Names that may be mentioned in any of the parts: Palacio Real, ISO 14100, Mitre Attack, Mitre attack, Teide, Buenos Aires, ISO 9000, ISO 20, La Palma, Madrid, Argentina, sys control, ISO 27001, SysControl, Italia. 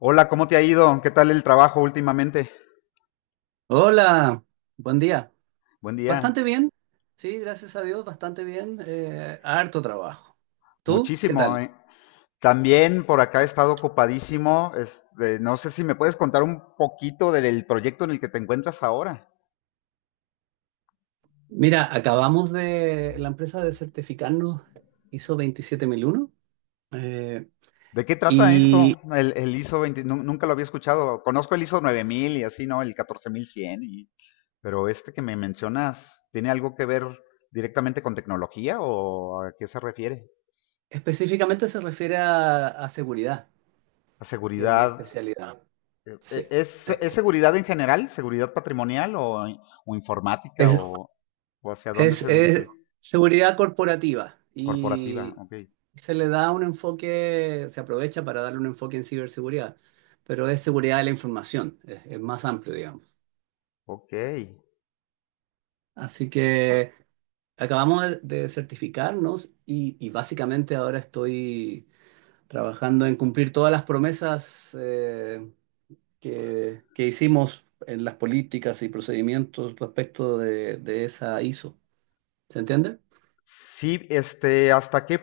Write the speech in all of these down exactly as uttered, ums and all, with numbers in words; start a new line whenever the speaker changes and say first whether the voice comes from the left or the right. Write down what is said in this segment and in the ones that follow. left: Hola, ¿cómo te ha ido? ¿Qué tal el trabajo últimamente?
right: Hola, buen día.
left: Buen día.
right: Bastante bien, sí, gracias a Dios, bastante bien. Eh, harto trabajo. ¿Tú qué
left: Muchísimo,
right: tal?
left: ¿eh? También por acá he estado ocupadísimo. Este, no sé si me puedes contar un poquito del proyecto en el que te encuentras ahora.
right: Mira, acabamos de, la empresa de certificarnos ISO veintisiete mil uno eh,
left: ¿De qué trata
right: y
left: esto? El, el I S O veinte, nu- nunca lo había escuchado. Conozco el I S O nueve mil y así, ¿no? El catorce mil cien. Y- pero este que me mencionas, ¿tiene algo que ver directamente con tecnología o a qué se refiere?
right: específicamente se refiere a, a seguridad,
left: ¿A
right: que es mi
left: seguridad?
right: especialidad.
left: ¿E-,
right: Sí.
left: ¿Es,
right: Eh,
left: es seguridad en general? ¿Seguridad patrimonial o, o informática,
right: es,
left: o, o hacia dónde
right: es,
left: se
right: es
left: dirige?
right: seguridad corporativa
left: Corporativa,
right: y,
left: ok.
right: se le da un enfoque, se aprovecha para darle un enfoque en ciberseguridad, pero es seguridad de la información, es, es más amplio, digamos.
left: Ok.
right: Así que acabamos de de certificarnos y, y básicamente ahora estoy trabajando en cumplir todas las promesas eh, que, que hicimos en las políticas y procedimientos respecto de, de esa ISO. ¿Se entiende?
left: Sí, este, ¿hasta qué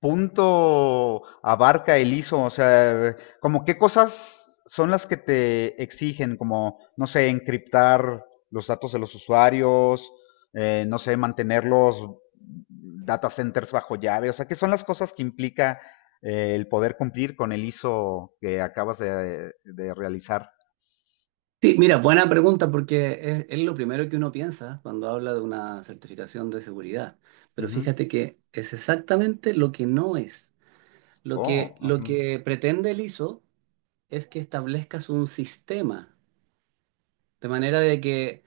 left: punto abarca el I S O? O sea, ¿como qué cosas son las que te exigen? Como, no sé, encriptar los datos de los usuarios, eh, no sé, mantener los data centers bajo llave. O sea, ¿qué son las cosas que implica eh, el poder cumplir con el I S O que acabas de de realizar?
right: Sí, mira, buena pregunta porque es, es lo primero que uno piensa cuando habla de una certificación de seguridad. Pero
left: Ujú.
right: fíjate que es exactamente lo que no es. Lo que,
left: Oh,
right: lo
left: ujú.
right: que pretende el ISO es que establezcas un sistema, de manera de que,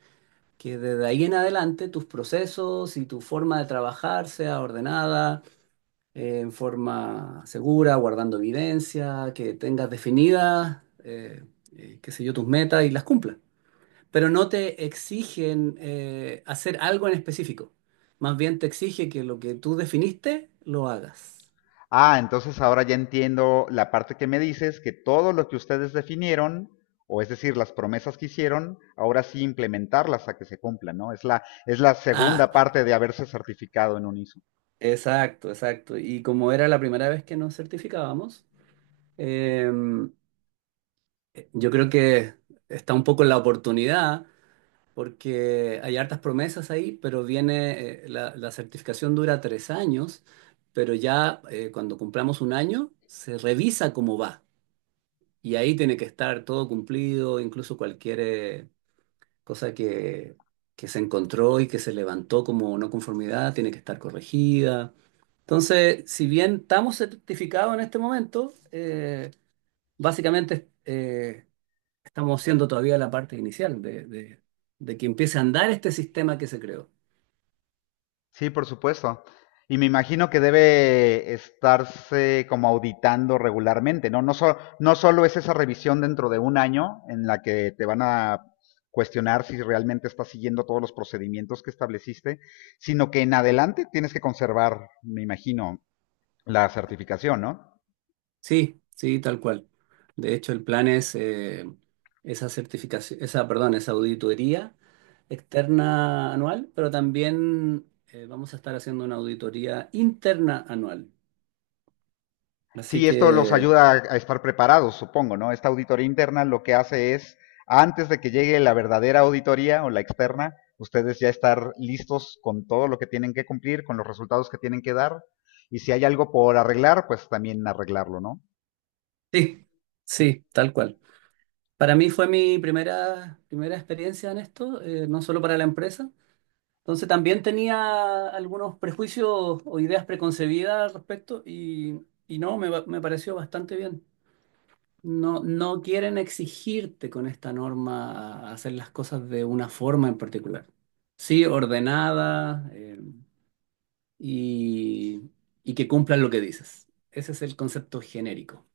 right: que desde ahí en adelante tus procesos y tu forma de trabajar sea ordenada, eh, en forma segura, guardando evidencia, que tengas definidas, eh, eh, qué sé yo, tus metas y las cumplas, pero no te exigen eh, hacer algo en específico. Más bien te exige que lo que tú definiste lo hagas.
left: Ah, entonces ahora ya entiendo la parte que me dices, que todo lo que ustedes definieron, o es decir, las promesas que hicieron, ahora sí implementarlas a que se cumplan, ¿no? Es la, es la
right: Ah,
left: segunda parte de haberse certificado en un I S O.
right: exacto, exacto. Y como era la primera vez que nos certificábamos, eh, yo creo que está un poco en la oportunidad, porque hay hartas promesas ahí, pero viene, eh, la, la certificación dura tres años, pero ya eh, cuando cumplamos un año, se revisa cómo va. Y ahí tiene que estar todo cumplido, incluso cualquier... eh, cosa que, que se encontró y que se levantó como no conformidad, tiene que estar corregida. Entonces, si bien estamos certificados en este momento, eh, básicamente eh, estamos siendo todavía la parte inicial de, de- de que empiece a andar este sistema que se creó.
left: Sí, por supuesto. Y me imagino que debe estarse como auditando regularmente, ¿no? No, so- no solo es esa revisión dentro de un año en la que te van a cuestionar si realmente estás siguiendo todos los procedimientos que estableciste, sino que en adelante tienes que conservar, me imagino, la certificación, ¿no?
right: Sí, sí, tal cual. De hecho, el plan es eh, esa certificación, esa, perdón, esa auditoría externa anual, pero también eh, vamos a estar haciendo una auditoría interna anual. Así
left: Sí, esto los
right: que
left: ayuda a estar preparados, supongo, ¿no? Esta auditoría interna lo que hace es, antes de que llegue la verdadera auditoría o la externa, ustedes ya estar listos con todo lo que tienen que cumplir, con los resultados que tienen que dar, y si hay algo por arreglar, pues también arreglarlo, ¿no?
right: sí, sí, tal cual. Para mí fue mi primera, primera experiencia en esto, eh, no solo para la empresa. Entonces también tenía algunos prejuicios o ideas preconcebidas al respecto y, y no, me, va- me pareció bastante bien. No, no quieren exigirte con esta norma a hacer las cosas de una forma en particular. Sí, ordenada, eh, y, y que cumplan lo que dices. Ese es el concepto genérico.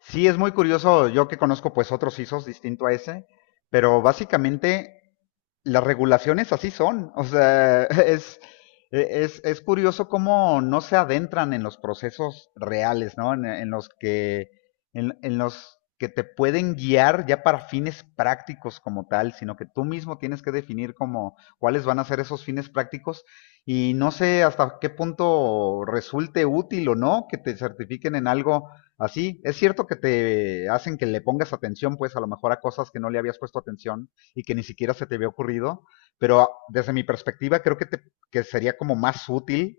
left: Sí, es muy curioso. Yo que conozco pues otros I S Os distinto a ese, pero básicamente las regulaciones así son. O sea, es, es, es curioso cómo no se adentran en los procesos reales, ¿no? En, en los que, en, en, los que te pueden guiar ya para fines prácticos como tal, sino que tú mismo tienes que definir como cuáles van a ser esos fines prácticos, y no sé hasta qué punto resulte útil o no que te certifiquen en algo así. Es cierto que te hacen que le pongas atención pues a lo mejor a cosas que no le habías puesto atención, y que ni siquiera se te había ocurrido, pero desde mi perspectiva creo que, te, que sería como más útil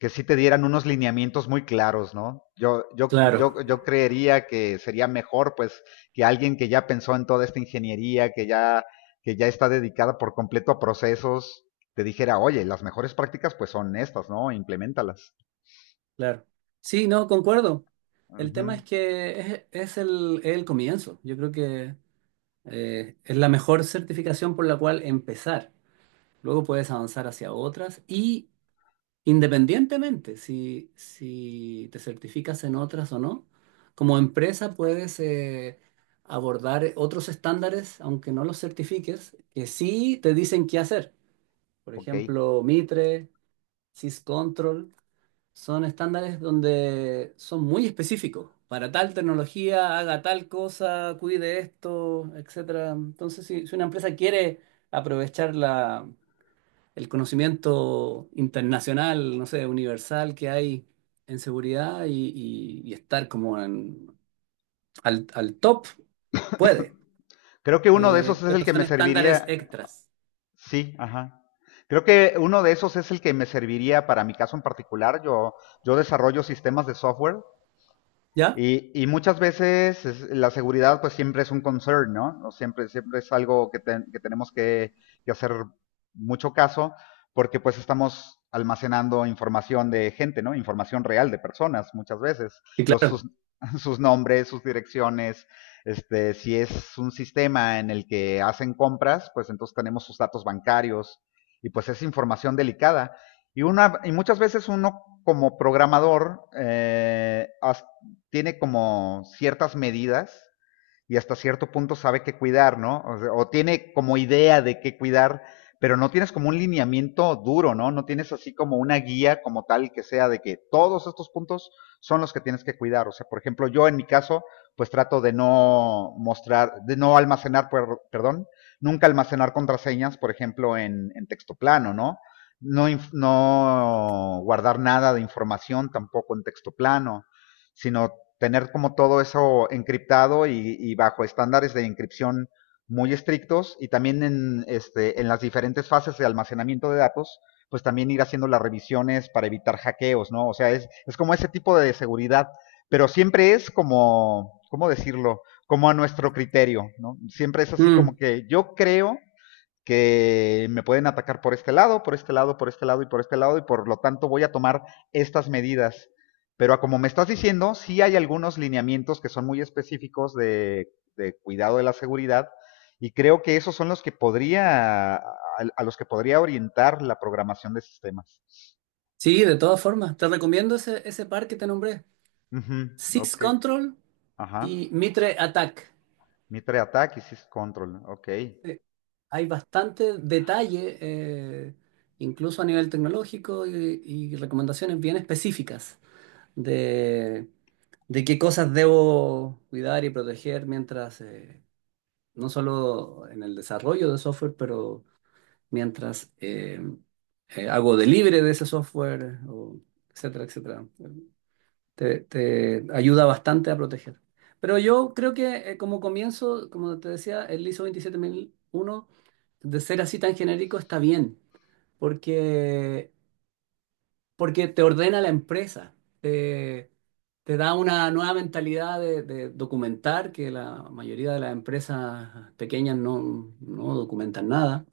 left: que si sí te dieran unos lineamientos muy claros, ¿no? Yo, yo, yo,
right: Claro,
left: yo creería que sería mejor, pues, que alguien que ya pensó en toda esta ingeniería, que ya, que ya está dedicada por completo a procesos, te dijera, oye, las mejores prácticas pues son estas, ¿no? Implementalas.
right: claro. Sí, no, concuerdo.
left: Uh
right: El tema
left: -huh.
right: es que es, es el, es el comienzo. Yo creo que eh, es la mejor certificación por la cual empezar. Luego puedes avanzar hacia otras y independientemente si, si te certificas en otras o no, como empresa puedes eh, abordar otros estándares, aunque no los certifiques, que sí te dicen qué hacer. Por
left: Ok.
right: ejemplo, Mitre, SysControl. Son estándares donde son muy específicos. Para tal tecnología, haga tal cosa, cuide esto, etcétera. Entonces, si, si una empresa quiere aprovechar la, el conocimiento internacional, no sé, universal que hay en seguridad y, y- y estar como en- al, al top, puede.
left: Creo que uno de esos
right: Eh,
left: es el
right: pero
left: que
right: son
left: me
right: estándares
left: serviría.
right: extras.
left: Sí, ajá. Creo que uno de esos es el que me serviría para mi caso en particular. Yo, yo desarrollo sistemas de software
right: ¿Ya?
left: y, y muchas veces es- la seguridad pues siempre es un concern, ¿no? O siempre, siempre es algo que, ten- que tenemos que que hacer mucho caso, porque pues estamos almacenando información de gente, ¿no? Información real de personas muchas veces.
right: Sí,
left: Los,
right: claro.
left: sus, sus nombres, sus direcciones, este, si es un sistema en el que hacen compras, pues entonces tenemos sus datos bancarios, y pues es información delicada. Y, una, y muchas veces uno como programador eh, as- tiene como ciertas medidas, y hasta cierto punto sabe qué cuidar, ¿no? O sea, o tiene como idea de qué cuidar, pero no tienes como un lineamiento duro, ¿no? No tienes así como una guía como tal que sea de que todos estos puntos son los que tienes que cuidar. O sea, por ejemplo, yo en mi caso, pues trato de no mostrar, de no almacenar, perdón, nunca almacenar contraseñas, por ejemplo, en, en texto plano, ¿no? ¿No? No guardar nada de información tampoco en texto plano, sino tener como todo eso encriptado, y, y bajo estándares de encripción muy estrictos. Y también en, este, en las diferentes fases de almacenamiento de datos, pues también ir haciendo las revisiones para evitar hackeos, ¿no? O sea, es, es como ese tipo de seguridad, pero siempre es como, ¿cómo decirlo? Como a nuestro criterio, ¿no? Siempre es así como
right: Mm.
left: que yo creo que me pueden atacar por este lado, por este lado, por este lado y por este lado, y por lo tanto voy a tomar estas medidas. Pero como me estás diciendo, sí hay algunos lineamientos que son muy específicos de de cuidado de la seguridad, y creo que esos son los que podría, a, a los que podría orientar la programación de sistemas.
right: Sí, de todas formas. Te recomiendo ese, ese par que te nombré.
left: Uh -huh, ok,
right: SysControl.
left: ajá.
right: Y Mitre Attack.
left: Mitre attack y sys control, ok.
right: Eh, Hay bastante detalle, eh, incluso a nivel tecnológico, y, y recomendaciones bien específicas de, de qué cosas debo cuidar y proteger mientras, eh, no solo en el desarrollo de software, pero mientras eh, eh, hago delivery de ese software, o etcétera, etcétera. te, te ayuda bastante a proteger. Pero yo creo que eh, como comienzo, como te decía, el ISO veintisiete mil uno de ser así tan genérico, está bien, porque, porque te ordena la empresa, te, te da una nueva mentalidad de, de documentar, que la mayoría de las empresas pequeñas no, no documentan nada,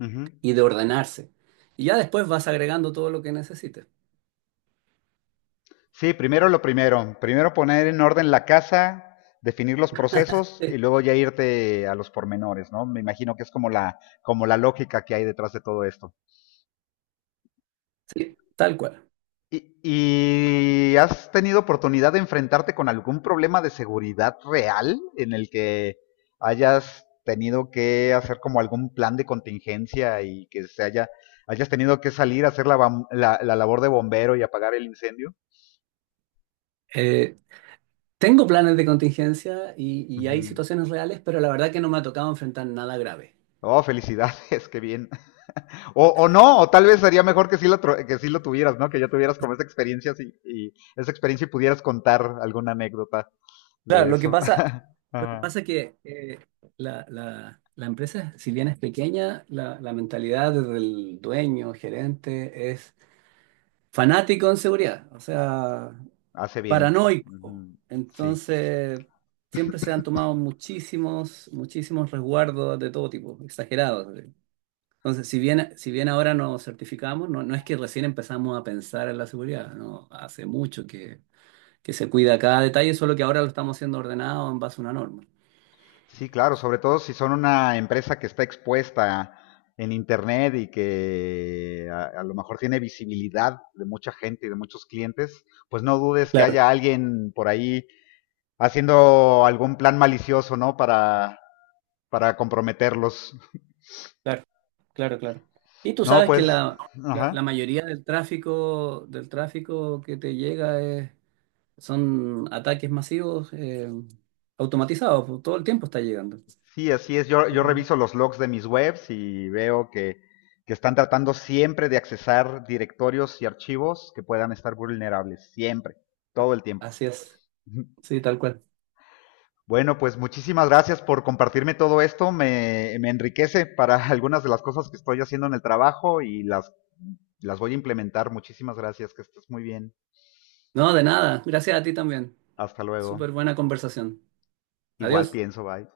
left: Uh -huh.
right: y de ordenarse. Y ya después vas agregando todo lo que necesites.
left: Sí, primero lo primero. Primero poner en orden la casa, definir los procesos
right: Sí,
left: y luego ya irte a los pormenores, ¿no? Me imagino que es como la, como la lógica que hay detrás de todo esto.
right: sí, tal cual.
left: ¿Y, y has tenido oportunidad de enfrentarte con algún problema de seguridad real en el que hayas tenido que hacer como algún plan de contingencia, y que se haya, hayas tenido que salir a hacer la, bam- la- la labor de bombero y apagar el incendio?
right: Eh, Tengo planes de contingencia y, y hay
left: Ujú.
right: situaciones reales, pero la verdad que no me ha tocado enfrentar nada grave.
left: Oh, felicidades, qué bien. O, o no, o tal vez sería mejor que sí, lo, que sí lo tuvieras, ¿no? Que ya tuvieras como esa experiencia así, y esa experiencia, y pudieras contar alguna anécdota
right: Claro,
left: de
right: lo que
left: eso.
right: pasa, lo que
left: Ajá.
right: pasa que eh, la, la- la empresa, si bien es pequeña, la, la mentalidad del dueño, gerente, es fanático en seguridad, o sea,
left: Hace bien.
right: paranoico.
left: Ujú. Sí.
right: Entonces, siempre se han tomado muchísimos, muchísimos resguardos de todo tipo, exagerados. Entonces, si bien, si bien ahora nos certificamos, no, no es que recién empezamos a pensar en la seguridad, no, hace mucho que, que se cuida cada detalle, solo que ahora lo estamos haciendo ordenado en base a una norma.
left: Sí, claro, sobre todo si son una empresa que está expuesta en internet y que a, a lo mejor tiene visibilidad de mucha gente y de muchos clientes, pues no dudes que
right: Claro,
left: haya alguien por ahí haciendo algún plan malicioso, ¿no? Para para comprometerlos.
right: claro, claro, claro. Y tú
left: No,
right: sabes que
left: pues,
right: la, la, la
left: ajá.
right: mayoría del tráfico, del tráfico que te llega es- son ataques masivos eh, automatizados, pues, todo el tiempo está llegando.
left: Sí, así es. Yo, yo
right: Pero-
left: reviso los logs de mis webs y veo que, que están tratando siempre de accesar directorios y archivos que puedan estar vulnerables, siempre, todo el tiempo.
right: Así es, sí, tal cual.
left: Bueno, pues muchísimas gracias por compartirme todo esto. Me, me enriquece para algunas de las cosas que estoy haciendo en el trabajo, y las, las voy a implementar. Muchísimas gracias, que estés muy bien.
right: No, de nada, gracias a ti también.
left: Hasta luego.
right: Súper buena conversación.
left: Igual
right: Adiós.
left: pienso, bye.